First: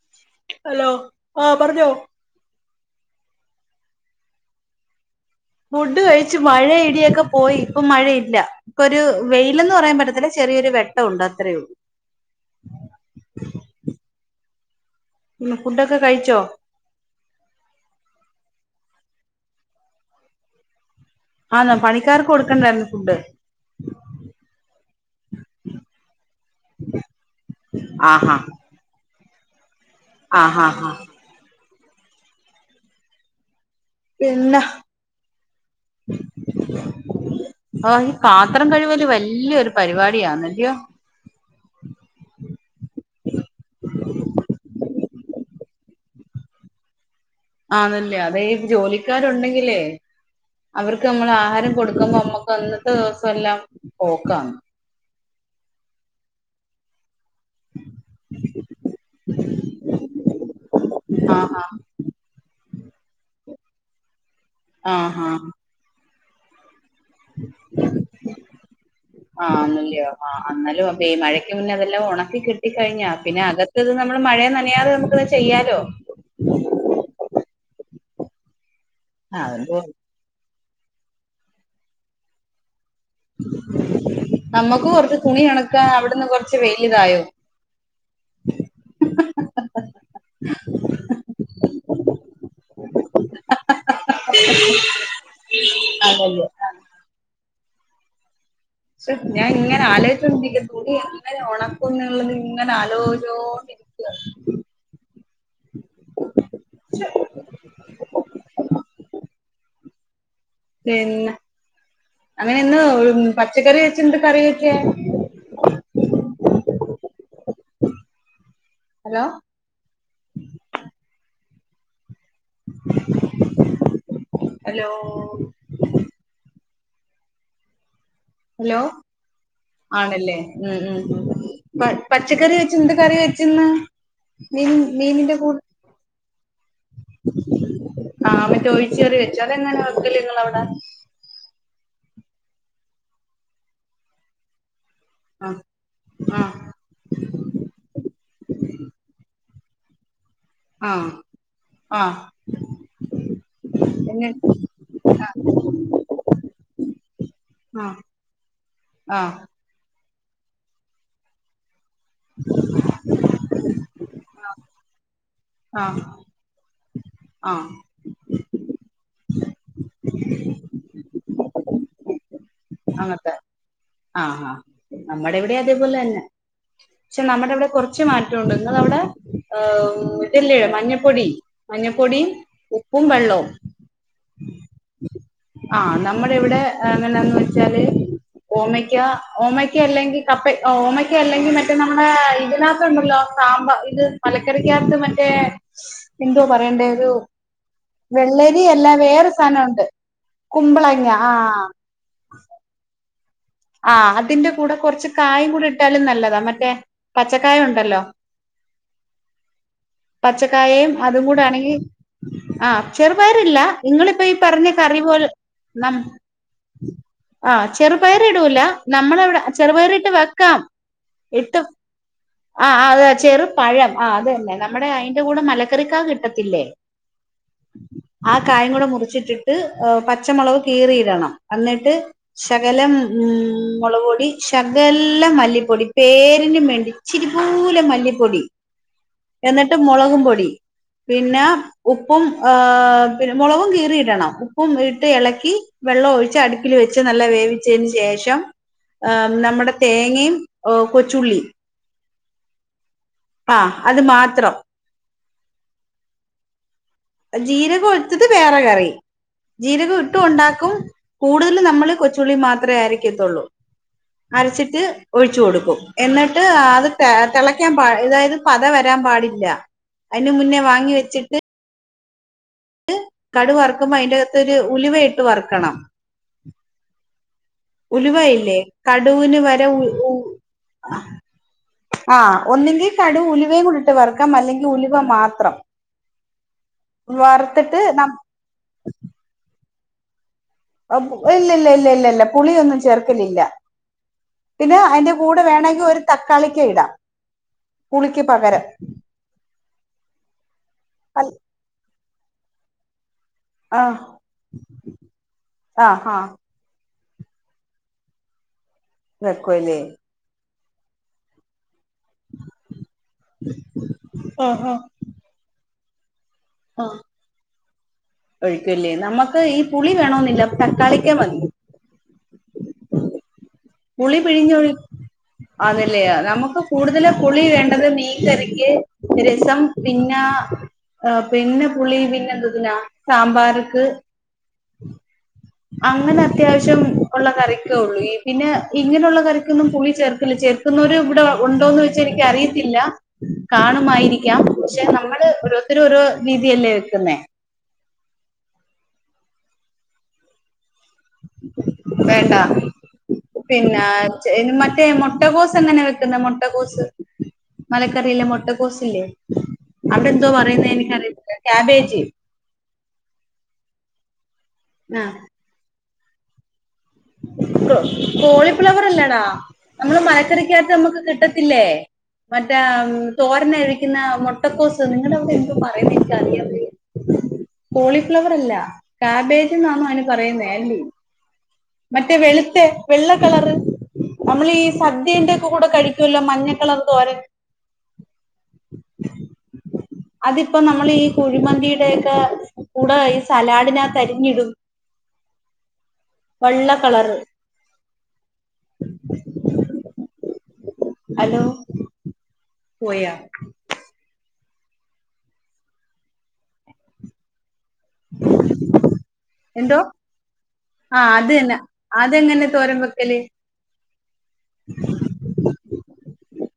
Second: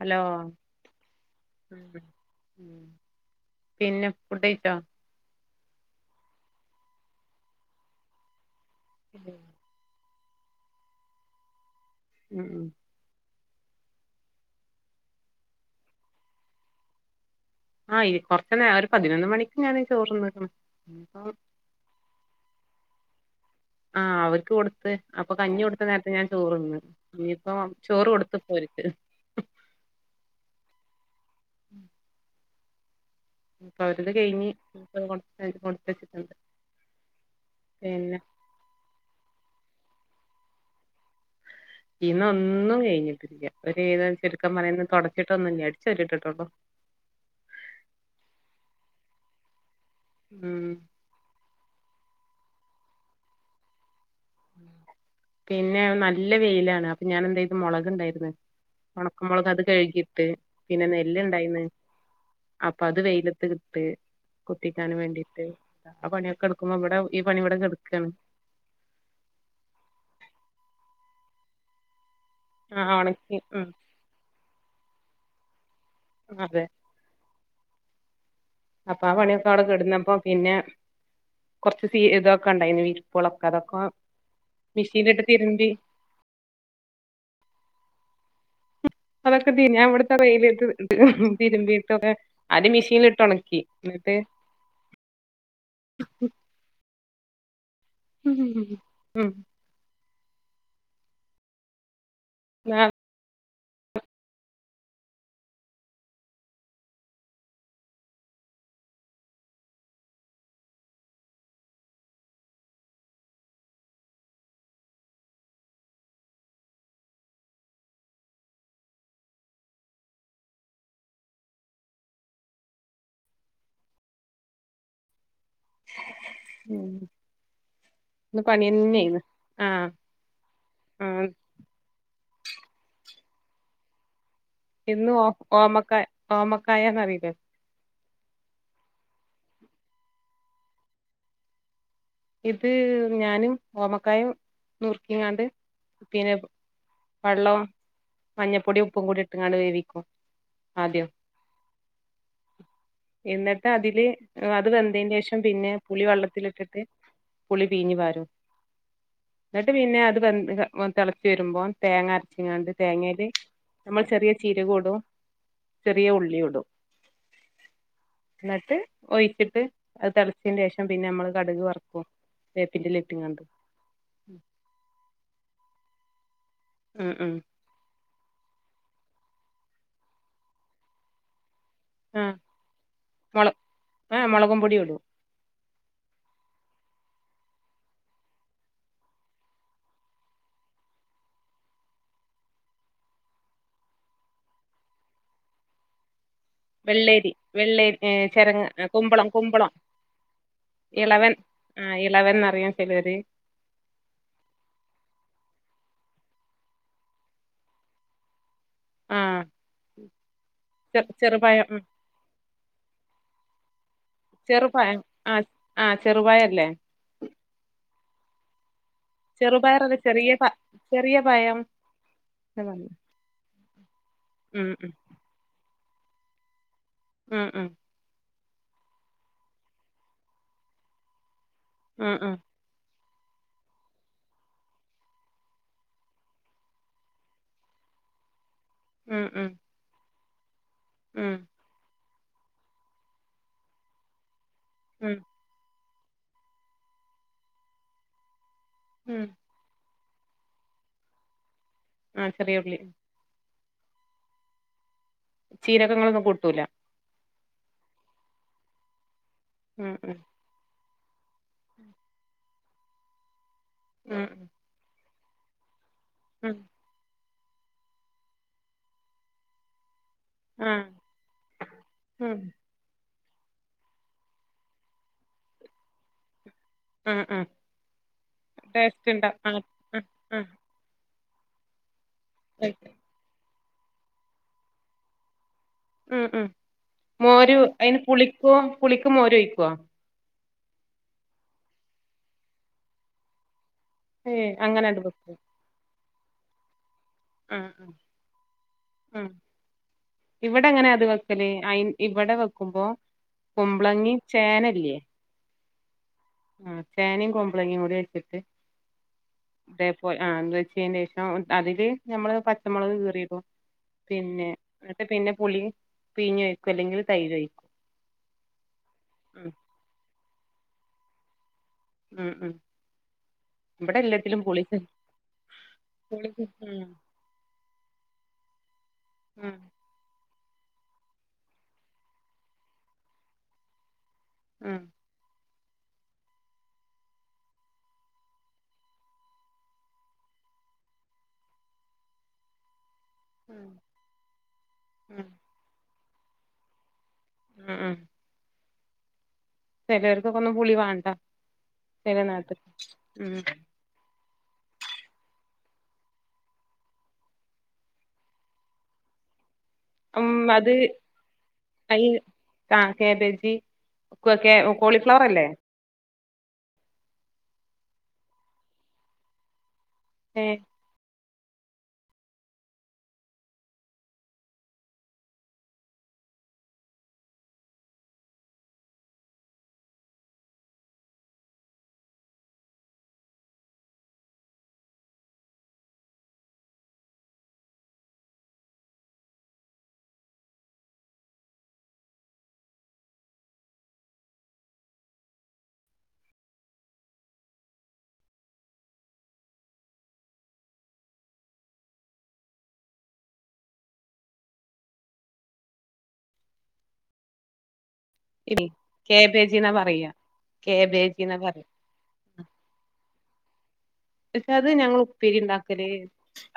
Hello hello ആഹ് പറഞ്ഞോ. പിന്നെ ഫുഡ് കഴിച്ചോ ഫുഡ് കഴിച്ച് മഴയിടിയൊക്കെ പോയി ഇപ്പൊ മഴയില്ല ഇപ്പൊ ഒരു വെയിലന്ന് പറയാൻ പറ്റത്തില്ല ചെറിയൊരു വെട്ടം ഉണ്ട് അത്രേ ഉള്ളൂ. ഉം ഉം. പിന്നെ ഫുഡൊക്കെ കഴിച്ചോ ആഹ് കൊറച്ച നേ ഒരു പതിനൊന്ന് മണിക്ക് ഞാന് ചോറ്ന്നക്കണ് ആഹ് പണിക്കാർക്ക് കൊടുക്കണ്ടായിരുന്നു. ഫുഡ് ആഹ് അവർക്ക് കൊടുത്ത് അപ്പൊ കഞ്ഞി കൊടുത്ത നേരത്ത് ഞാൻ ചോറ്ന്ന് ഇനിപ്പോ ചോറ് കൊടുത്തപ്പോ അവർക്ക് ആഹ് ഹാ ഹാ. ഇപ്പൊ അവരത് കഴിഞ്ഞ് പിന്നെ കൊടുത്തച്ചിട്ടുണ്ട് ആഹ് ഈ പിന്നെ പാത്രം കഴുകല് വലിയൊരു പരിപാടി യാണ് അല്ലയോ ഇന്ന് ഒന്നും കഴിഞ്ഞിട്ടില്ല ഒരുവിധം ചുരുക്കം പറഞ്ഞാ തുടച്ചിട്ടോന്നുല്ല അടിച്ച് വാരിട്ടിട്ടൊള്ളൂ ആതല്ലേ അതെ ജോലിക്കാരുണ്ടെങ്കിലേ ഉം അവർക്ക് നമ്മൾ ആഹാരം കൊടുക്കുമ്പോ നമുക്ക് അന്നത്തെ ദിവസം എല്ലാം പോക്കാണ് പിന്നെ നല്ല വെയിലാണ് ഞാൻ എന്തെയ്ത് മുളക് ഇണ്ടായിരിന്ന് ഉണക്ക മുളക് അത് കഴുകിയിട്ട് പിന്നെ നെല്ല് ആഹ് ഇണ്ടായിന്ന് അപ്പൊ അത് വെയിലത്തക്ക് ഇട്ട്. ആഹ് കുത്തിക്കാൻ ആഹ് ആഹ് വേണ്ടിട്ട് കെടുക്കുമ്പോ ഇവിടെ ഈ പണി ഇവിടെ കെടുക്കണ് ആന്നല്ലേ ആഹ് എന്നാലും അപ്പൊ ഈ മഴയ്ക്ക് മുന്നേ അതെല്ലാം ഒണ ക്കി കിട്ടി ആ കഴിഞ്ഞ ഒണക്കി പിന്നെ ഉം അകത്തത് നമ്മള് മഴ തെ നമുക്ക് അത് ചെയ്യാലോ അതെ അപ്പൊ ആ പണിയൊക്കെ അവിടൊക്കെ ഇടുന്നപ്പോ പിന്നെ കുറച്ച് സീ ഇതൊക്കെ ഉണ്ടായിരുന്നു വീർ നമ്മുക്ക് കൊറച്ച് തുണി തിരുമ്പി എണക്ക അവിടുന്ന് കൊറച്ച് വെയില ഇതായോ ഉ അതൊക്കെ തി ഞാൻ ഇവിടുത്തെ വെയിലട്ട് തിരുമ്പിട്ടൊക്കെ ആര് മിഷീന ഇട്ട് ഉണക്കി എന്നിട്ട് അതല്ലേ ഉം ഹ പക്ഷെ ഞാൻ ഇങ്ങനെ ആല് ആലോചിച്ച് തുണി എങ്ങെനെ ഉണക്ക്ന്നെ ഞങ്ങൾ ഇങ്ങനൊ ആ ആലോയ്ച്ചോണ്ട് പിന്നെ അങ്ങനെന്ന് പച്ചക്കറി വെച്ചണ്ട് കറി വെക്കാ ഹലോ ഹലോ ഉം ഹലോ ആണല്ലേ ഉം ആ ഉം പ പച്ചക്കറി വെച്ച എന്ത് കറി വെച്ചി ഇന്ന് ഇന്ന് ഓ ഓമക്കായ ഓമക്കായാന്നറീലേ ആഹ് മറ്റേ ഒഴിച്ച് കറി വെച്ചു അതെങ്ങനെ വെക്കല് ഇങ്ങളവടെ ഇത് ഞാനും ഓമക്കായും നുർക്കിങ്ങാണ്ട് ആഹ് പിന്നെ ആഹ് വള്ളം മഞ്ഞപ്പൊടിം ഉപ്പും കൂടി ഇട്ട്ങ്ങാണ്ട് വേവിക്കും. ആദ്യം ആഹ് ആഹ് എന്നിട്ട് അതില് പിന്നെ അത് വെന്ത യ്ൻ്റേഷം പിന്നെ പുളി വള്ളത്തിലിട്ടിട്ട് പുളി പീഞ്ഞു ആഹ് പാരും ആഹ് ഇന്നിട്ട് പി ന്നെ അത് വെൻ തെളച്ച് വരുമ്പോ തേങ്ങ അരച്ച്ങ്ങാണ്ട് തേങ്ങേല് നമ്മൾ ചെറിയ ചീരകൂടും ആഹ് ചെറിയ ഉള്ളിയുടും ആഹ് ഇന്നട്ട് ഒയ്ച്ച് അത് തതിളച്ചതിന്റെ ശേഷം പിന്നെ നമ്മള് കടുക് വറ കു വേപ്പിന്റെല ഇട്ട് അങ്ങത്തെ കാണ്ട് ആഹ് ഹാ നമ്മടെ ഇവിടെ അതേപോലെ ഉം ക്ഷെ ഉം നമ്മടെ അവടെ കൊറച്ച് മാ ട്ടുണ്ട് ഇങ്ങളവടെ ഏഹ് ഇതല്ലേ മഞ്ഞപ്പൊടി മഞ്ഞപ്പൊടി ആഹ് ഉപ്പും വെള്ളോം. മുള ആഹ് മൊളകും പൊടിയും ഇടൂ ആ നമ്മടിവിടെ എങ്ങനാന്ന് വച്ചാല് ഓമക്ക ഓമക്ക അല്ലെങ്കിൽ കപ്പ ഓമയ്ക്ക അല്ലെങ്കിൽ മറ്റേ നമ്മുടെ ഇതിനാത്ത ഉണ്ടല്ലോ സാമ്പാ ഇത് മലക്കറിക്കാത്ത് മറ്റേ എന്തോ പറയണ്ടെ ഒരു വെള്ളേരി വെള്ളേരി ചെരങ്ങ വെള്ളരി അല്ല കുമ്പളം വേറെ കുമ്പളം സാനമുണ്ട് ഇളവൻ ആഹ് ഇളവൻന്നറിയും ചെലര് ആ അതിന്റ കൂടെ കൊറച്ച് കായും കൂടെ ഇട്ടാലും നല്ലതാ മറ്റേ പച്ചക്കായ ഉണ്ടല്ലോ ആഹ് പച്ചക്കായയും അതും ചെറുപഴം കൂടാണെങ്കി ആ ചെറുപയറില്ല നിങ്ങളിപ്പ ഈ പറഞ്ഞ കറി ചെറുപയം പോൽ ആ ആ നം ചെറുപയല്ലേ ആ ഹ് ചെറുപയർ ഇടൂല നമ്മളവിടെ ചെറുപയറല്ല ചെറുപയറിട്ട് ചെറിയ പ വെക്കാം ചെറിയ പയം ഇട്ട് ആ ഉം ആ വെ ചെറു പഴം ആ അതെന്നെ ഉം നമ്മടെ അയിന്റെ കൂടെ മല ചെറിക്കാ കിട്ടത്തില്ലേ? ഉം ഉം ആ കായും കൂടെ മുറിച്ചിട്ടിട്ട് ഏ പച്ചമുളവ് കീറിയിടണം അന്നിട്ട് ഉം ശകലം ഉം മുളവ്പൊടി ശകലം മല്ലിപ്പൊടി പേരിനും വേണ്ടി ഇച്ചിരിപൂലം മല്ലിപ്പൊടി ഉം ഉം എന്ന്ട്ട് മുളകും പൊ ടി ഉം ഉം പിന്നാ ഉ പ്പും ആ പിന്നെ മൊളവും കീറിയിടണം പ്പും ഇട്ട് ഉം എളക്കി വെള്ളോം ഒഴിച്ച് അട്പ്പില് വെച്ച് നല്ല വേവിച് തേന് ശേഷം ഉം ആഹ് നമ്മടെ തേങ്ങേം ഒ കൊച്ചുള്ളി ആ ചെറിയുള്ളി ആഹാ അത് മാത്രം ജീരകങ്ങളൊന്നും കൂട്ടൂല ജീരകോഴുത്തത് വേറെ കറി ഉം ജീരകം ഇട്ടും ഉം ഒണ്ടാക്കും കൂട്തല് നമ്മള് കൊച്ചുള്ളിം മാ ത്രേ അരക്കെത്താെള്ളു ഉം അരച്ച്ട്ട് ഒഴിച്ചു കൊട്ക്കും എന്നിട്ട് ഉം ആത് തെ തിളയ്ക്കാൻ പാ അതായത് പത വരാൻ പാടില്ല അയ്ന് മുന്നേ ആ വാങ്ങി വെച്ചിട്ട് ഉം കടു വറക്കുമ്പോ അതിന്റെ അകത്ത് ഒരു ഉലിവ ഇട്ട് വറക്കണം ആഹ ആ ഉലുവയില്ലേ ടേസ്റ്റ് ഇണ്ട കടുവിന് ആ വര ഉ ആ ഉ ആ ആഹ് ഒന്നുങ്കി കടു ഉലു വയും കൂടി ഇട്ട് വറക്കാം, അല്ലെങ്കില് ഉലുവ മാത്രം. ഉം, ഉം മോര് വറുത്തിട്ട് അയിന് പുളിക്കോ പുളിക്ക് മോര് ഒയിക്കോ? ഇല്ലല്ല, ഇല്ല, ഇല്ല, ഇല്ല പുളിയൊന്നും ചേർക്കലില്ല. ഏ പിന്നെ അങ്ങനെണ്ട് അയിന്റെ കൂടെ വേണങ്കി ഒരു തക്കാളിക്ക ഇടാം. ഉം പുളിക്ക് പകരം ഉം ഇവിടെ എങ്ങനെ അത് വെക്കല് അയി ഇവടെ വെക്കുമ്പോ, കുമ്പളങ്ങി ചേനല്യേ? ആഹ്, ആഹ്. ആ ചേനയും, കുമ്പളങ്ങയും കൂടി വച്ചിട്ട്, വെക്കുവല്ലേ അതേ പോ ആ [unintelligible] ചെയ്ൻ്റേഷം അതില് ഞമ്മള് പച്ചമുളക് കീറിടും. പിന്നെ ആഹ് ആഹ് എന്നിട്ട് പിന്നെ പുളി, പീഞ്ഞ് ഒഴിക്കും അല്ലെങ്കില് തൈര് ഒഴിക്കും. ഒഴിക്കല്ലേ നമുക്ക് ഉം ഈ പു ണ തക്കാളിക്ക വന്ന ഉം ഉം ഇവിടെ പുളി എല്ലാത്തിലും പിഴിഞ്ഞൊി അതല്ലേ പുളി നമുക്ക് ഉം കൂടുതല് പുളി വേണ്ടത് മീൻകറിക്ക് ഉം രസം പിന്നെ ആ പിന്നെ പുള്ളിൽ പിന്നെ എന്തതിനാ സാമ്പാർക്ക് ഉം അങ്ങനെ അത്യാവശ്യം ഉള്ള കറിക്കേ ഉള്ളൂ ഈ പിന്നെ ഇങ്ങനെയുള്ള കറിക്കൊന്നും പുളി ചേർക്കില്ല ചേർക്കുന്നവര ഇവിടെ ഉണ്ടോന്ന് വെച്ചാ എനക്ക് അറിയത്തില്ല ഉം കാണുമായിരിക്കാം പക്ഷെ ഉം നമ്മള് ഓരോരുത്തര രോ രീതിയല്ലേ വെക്കുന്ന ഉം ചിലർക്കക്കും പുളി വാണ്ട ചില വേണ്ട നാട്ട ഉ പിന്നെ മറ്റേ മുട്ടക്കോസ് എങ്ങനാണ് വെക്കുന്നത് മുട്ടകോസ് മലക്കറില്ലേ മുട്ടക്കോസ്സില്ലെ അവിടെ എന്തോ ഉം പറയുന്നത് അത് എനിക്കറിയത്തില്ല കാബേജ് അയി ഉപ്പൊക്കെ കോളിഫ്ലവർ അല്ലേ കോ കോളിഫ്ലവർ അല്ലാടാ നമ്മള് ഏ മലക്കറിക്കാത്ത നമുക്ക് കിട്ട- ല്ലേ മറ്റേ തോരന്ന കഴിക്കുന്ന മുട്ടക്കോസ് നിങ്ങവിടെ എന്താ പറയുന്നിരിക്കാറിയില്ല കോളിഫ്ലവർ അല്ല കാബേജ് എന്നാണന്ന് അതിന് പറയുന്നേ മറ്റേ വെളുത്ത വെള്ള കളർ നമ്മൾഈ സദ്യേന്റെയൊക്കെ കൂടെ കഴിക്കുമല്ലോ മഞ്ഞ കളർ തോരൻ അതിപ്പോ നമ്മൾ ഈ കുഴിമന്തിയുടെയൊക്കെ കൂടെ ഈ സലാഡിനാത്തരിഞ്ഞിടും വെള്ള കളറ് ഹലോ പോയാ കാബേജിന്നാ എന്തോ പറയാ ആഹ അത് കാബേജിന്നാ പറയാ തന്നെ അതെങ്ങനെ തോരൻ വയ്ക്കല് പക്ഷെ അത് ഞങ്ങൾ ഉപ്പേരി ഉണ്ടാക്കല്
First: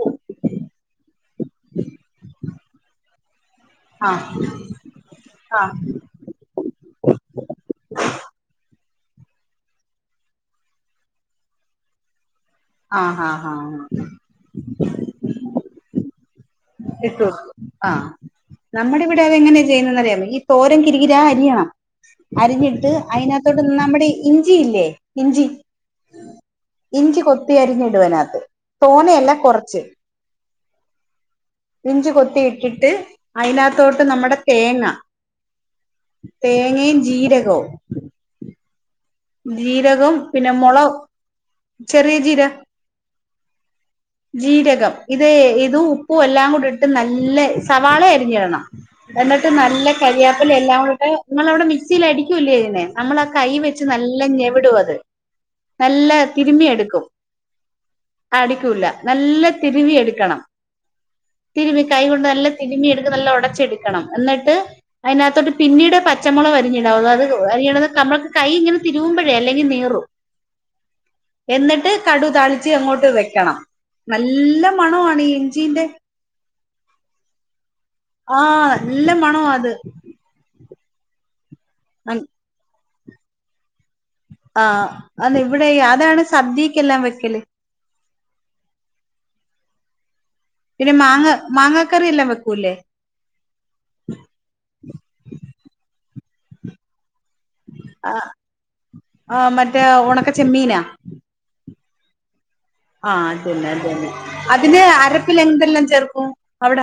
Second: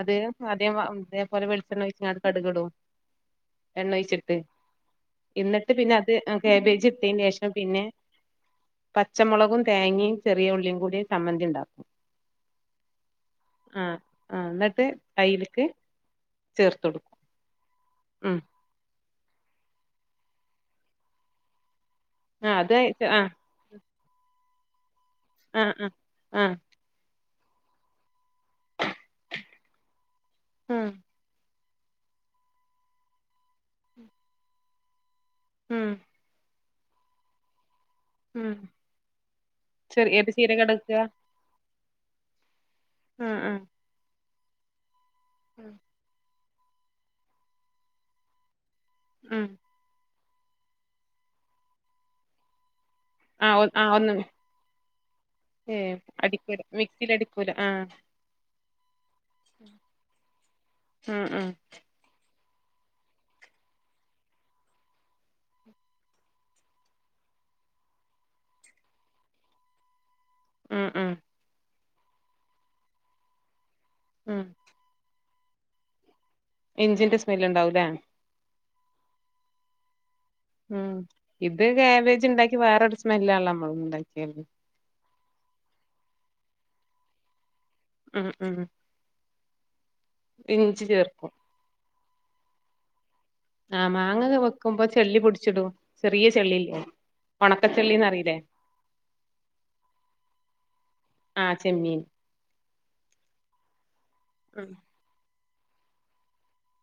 അത് അതേ അതേപോലെ വെളിച്ചെണ്ണ ഒഴിച്ച് കടുകിടും എണ്ണ ആ ഒഴിച്ചിട്ട് ആ എന്നിട്ട് പിന്നെ അത് കാബേജ് ഇട്ടതിന് ശേഷം പിന്നെ പച്ചമുളകും തേങ്ങയും ചെറിയ ഉള്ളിയും കൂടി സമ്മന്തി ഉണ്ടാക്കും ആഹ ആ ആ ആഹ് ആഹ ആഹ് എന്നിട്ട് അയില്ക്ക് ഇട്ടു കൊടുക്കും ആ ഉം നമ്മുടെ ഇവിടെ അത് എങ്ങനെ ചെയ്യുന്നറിയ ഈ തോരൻ കിരികിരാ അരിയണം ആഹ് അത് അരിഞ്ഞിട്ട് ആഹ് അതിനകത്തോട്ട് നമ്മുടെ ഇഞ്ചി ഇഞ്ചില്ലെ ഇഞ്ചി ആഹ് ആഹ് ആഹ് ഇഞ്ചി കൊത്ത് കുത്തി അരിഞ്ഞിടുവനകത്ത് തോനയല്ല കൊറച്ച് ആഹ ഇഞ്ചി കൊത്തിയിട്ടിട്ട് അതിനകത്തോട്ട് നമ്മുടെ തേങ്ങ ഉം തേ ഇനിയും ജീരകോം [inaudible] ജീരകവും ചെറിയ പിന്നെ ജീരകം ഇട മുളചെറിയ ജീര ഉം ഉം ജീരകം ഇത് ഇത് ഉപ്പും എല്ലാം കൂടി ഇതിട്ട് നല്ല സവാള അരിഞ്ഞിടണം ഉം എന്നിട്ട് നല്ല കരിയാ അല്ലേ എല്ലാം കൂടി നിങ്ങവിടെ മിക്സിയിൽ അടിക്കൂല്ലേ ഇതിനെ നമ്മള കൈ- ആഹ് ആഹ് ഒന്ന് നല്ല ഞെവുടും അത് ഏഹ് നല്ല അടിക്കൂല തിരുമി എടുക്കും മിക്സിൽ അടിക്കൂല ആഹ് അടിക്കൂല നല്ല തിരുമ്മിയെടുക്കണം ഉം ഉം തിരുമി കൈ കൊണ്ട് നല്ല തിരിമി എടുക്ക നല്ല ഉടച്ചെടുക്കണം. എന്നിട്ട് അതിനകത്തോട്ട് പിന്നീട് പച്ചമുളക് വരിഞ്ഞടാവും അത് അരി [inaudible] കൈ ഇങ്ങനെ തിരുവുമ്പോഴേ അല്ലെങ്കിൽ നീറും ഉം ഉം എന്നിട്ട് കടു താളിച്ച് അങ്ങോട്ട് വെക്കണം ഉം നല്ല മണവാണിയി ചീന്ത- ഇഞ്ചിന്റെ സ്മെൽ ഇണ്ടാവു ലേ. ആ നല്ല മണമാ അത്. ഉം ഇത് കാബേജ് ഇണ്ടാക്കി വേറെട സ്മെല്ലാണമ്മളുംണ്ടാ ആ ആ അതിവിടെ ഈ അതാണ് സദ്യയ് ക്കെല്ലാം വെക്കല്. ഹ്മ്മ് മ്മ് ഇനി മാങ്ങാ മാങ്ങാകറിയില്ല വെക് ക്കൂല്ലേ ആ മാങ്ങക് വെക്കുമ്പോ ചെല്ലി പുട്ച്ചിടും ചെറിയ ചെള്ളില്ലേ. ആ ഉണക്കച്ചെള്ളിന്നറിയില്ലേ ആ മറ്റേ ഉണക്ക ചെമ്മീനാ. ആ ചെമ്മീൻ ആ അത ന്നെ അത ന്നെ അതിന് അര പ്പില് എന്തെല്ലാം ചേർക്കും അവിട?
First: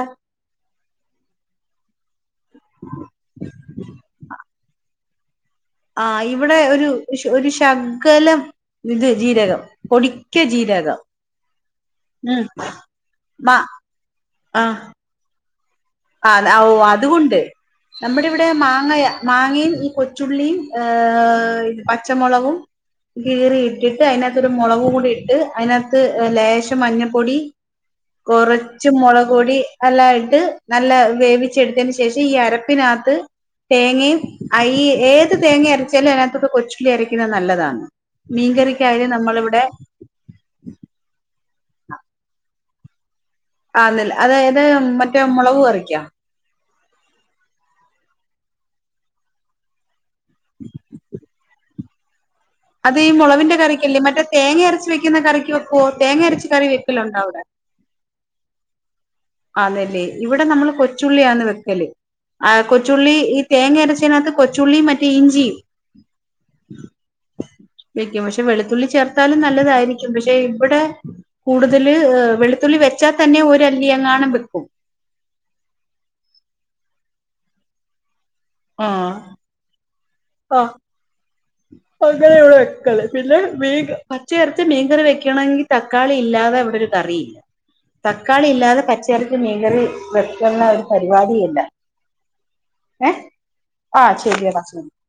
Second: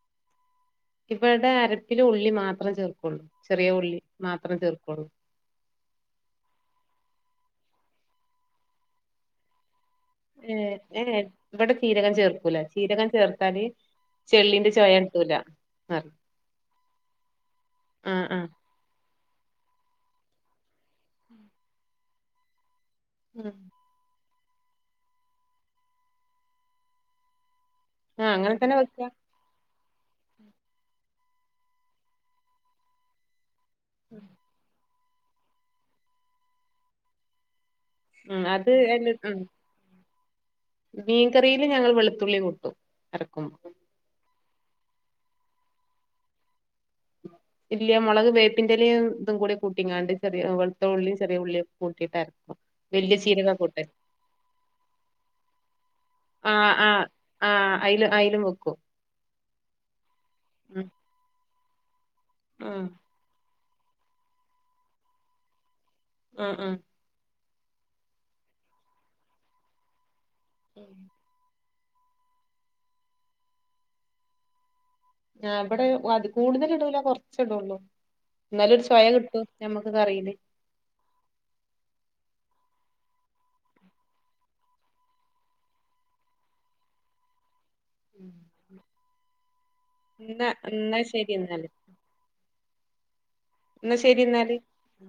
ഇവടെ അരപ്പില് ഉൾ ഉള്ളി മാത്രെ ചേർക്കുള്ളൂ. ചെറിയ ഉള്ളി മാത്രാ ചേർക്കൊള്ളൂ. ആ ഇവിടെ ഒരു ശു രു ശകലം ഇത് ജീരകം പൊടിക്ക ഏ ജീരകം ഏ ഇവിടെ ചീരകം ഉം ചേർക്കൂല ചീരകം മ ചേർത്താല് ചെള്ളീന്റെ ആ ചോയ ട്ടൂല ആ ഔ അതുണ്ട് ആ നമ്മടെ ആ ഇവിടെ മാങ്ങയ മാങ്ങയും ഈ കൊച്ചുള്ളിയും ഏ പച്ചമുളകും കീറി ഇട്ടിട്ട് അയ്ന മുളകും കൂടി ഇട്ട് അയ്നത്ത് ഇ ലേശം മഞ്ഞൾപൊടി ആ അങ്ങനെ തന്നെ കൊറച്ച് വെക്ക മുളക് പൊടി അല്ലായിട്ട് നല്ല വേവിച്ചെടുത്തേന് ശേഷം ഈ അരപിനത്ത് തേങ്ങയും ആയി ഏത് തേങ്ങ അരച്ചാലും അതിനകത്തോട്ട് കൊച്ചുള്ളി അരക്കുന്നത് നല്ലതാണ് ഉം അത് മീൻകറിക്കായാലും നമ്മളിവിടെ മീൻ കറിയില് ഞങ്ങൾ വെളുത്തുള്ളി കൂട്ടും അര ആന്നല്ലേ അതായ അത് മറ്റേ മുളക് കറിക്കാ ഇല്ല മുളക് വേപ്പിന്റെല ഇതും കൂടെ കൂട്ടിങ്ങാണ്ട് ശരി വെളത്തഉള്ളിയും ചെറിയ ഉള്ളിയ കൂട്ടിട്ട് അര അത് ഈ മുളവിന്റെ കറിക്കല്ലേ മറ്റേ തേങ്ങ അരച്ച വെക്കുന്ന കറിക്ക് വെക്കുവോ തേങ്ങ അരച്ച കറി ആഹ് വെക്കല് ആഹ് ഉണ്ടാവിടെ ആഹ് അയില് അയിലും വെക്കും അതെല്ലേ ഇവിടെ നമ്മള് ഉം കൊച്ചുള്ളിയാന്ന് വയ് ക്കല് ആ ആഹ് കൊച്ചുള്ളി ഇ തേങ്ങ അരച്ചതിനകത്ത് കൊച്ചുള്ളിയും മറ്റേ ഇഞ്ചിയും ആഹ് ആഹ് വെക്കും പക്ഷെ വെളുത്തുള്ളി ചേർത്താലും നല്ലതായിരിക്കും പക്ഷെ പക്ഷെ ഇവിടെ കൂടു ഇതിൽ വെളുത്തുള്ളി വെച്ചാൽ തന്നെ ഒരലിങ്ങൊണ്ട് ഞാൻ വെക്കും ഞാൻ ഇവിടെ കൂടുതൽ ഇടൂല കൊറച്ചേ ഇടുള്ളൂ അന്നേരം സ്വയ ആഹ് കിട്ടൂഞമ്മക്ക് കറിയും ആഹ് അങ്ങനെ ഇവിടെ വെക്കല് പിന്നെ മീൻ പച്ചയരച്ച മീൻകറി വെക്കണമെങ്കിൽ തക്കാളി ഇല്ലാതെ അവിടെ ഒരു കറിയില്ല ഉം. തക്കാളി ഇല്ലാതെ പച്ചയിറച്ചി മീൻകറി എന്നാ വെക്കുന്ന ഒരു എന്നാ ശരി പരിപാടില്ല എന്നാല് ഏഹ് എന്നാ ആഹ് ശരി എന്നാല് ശരിയടാ ഉം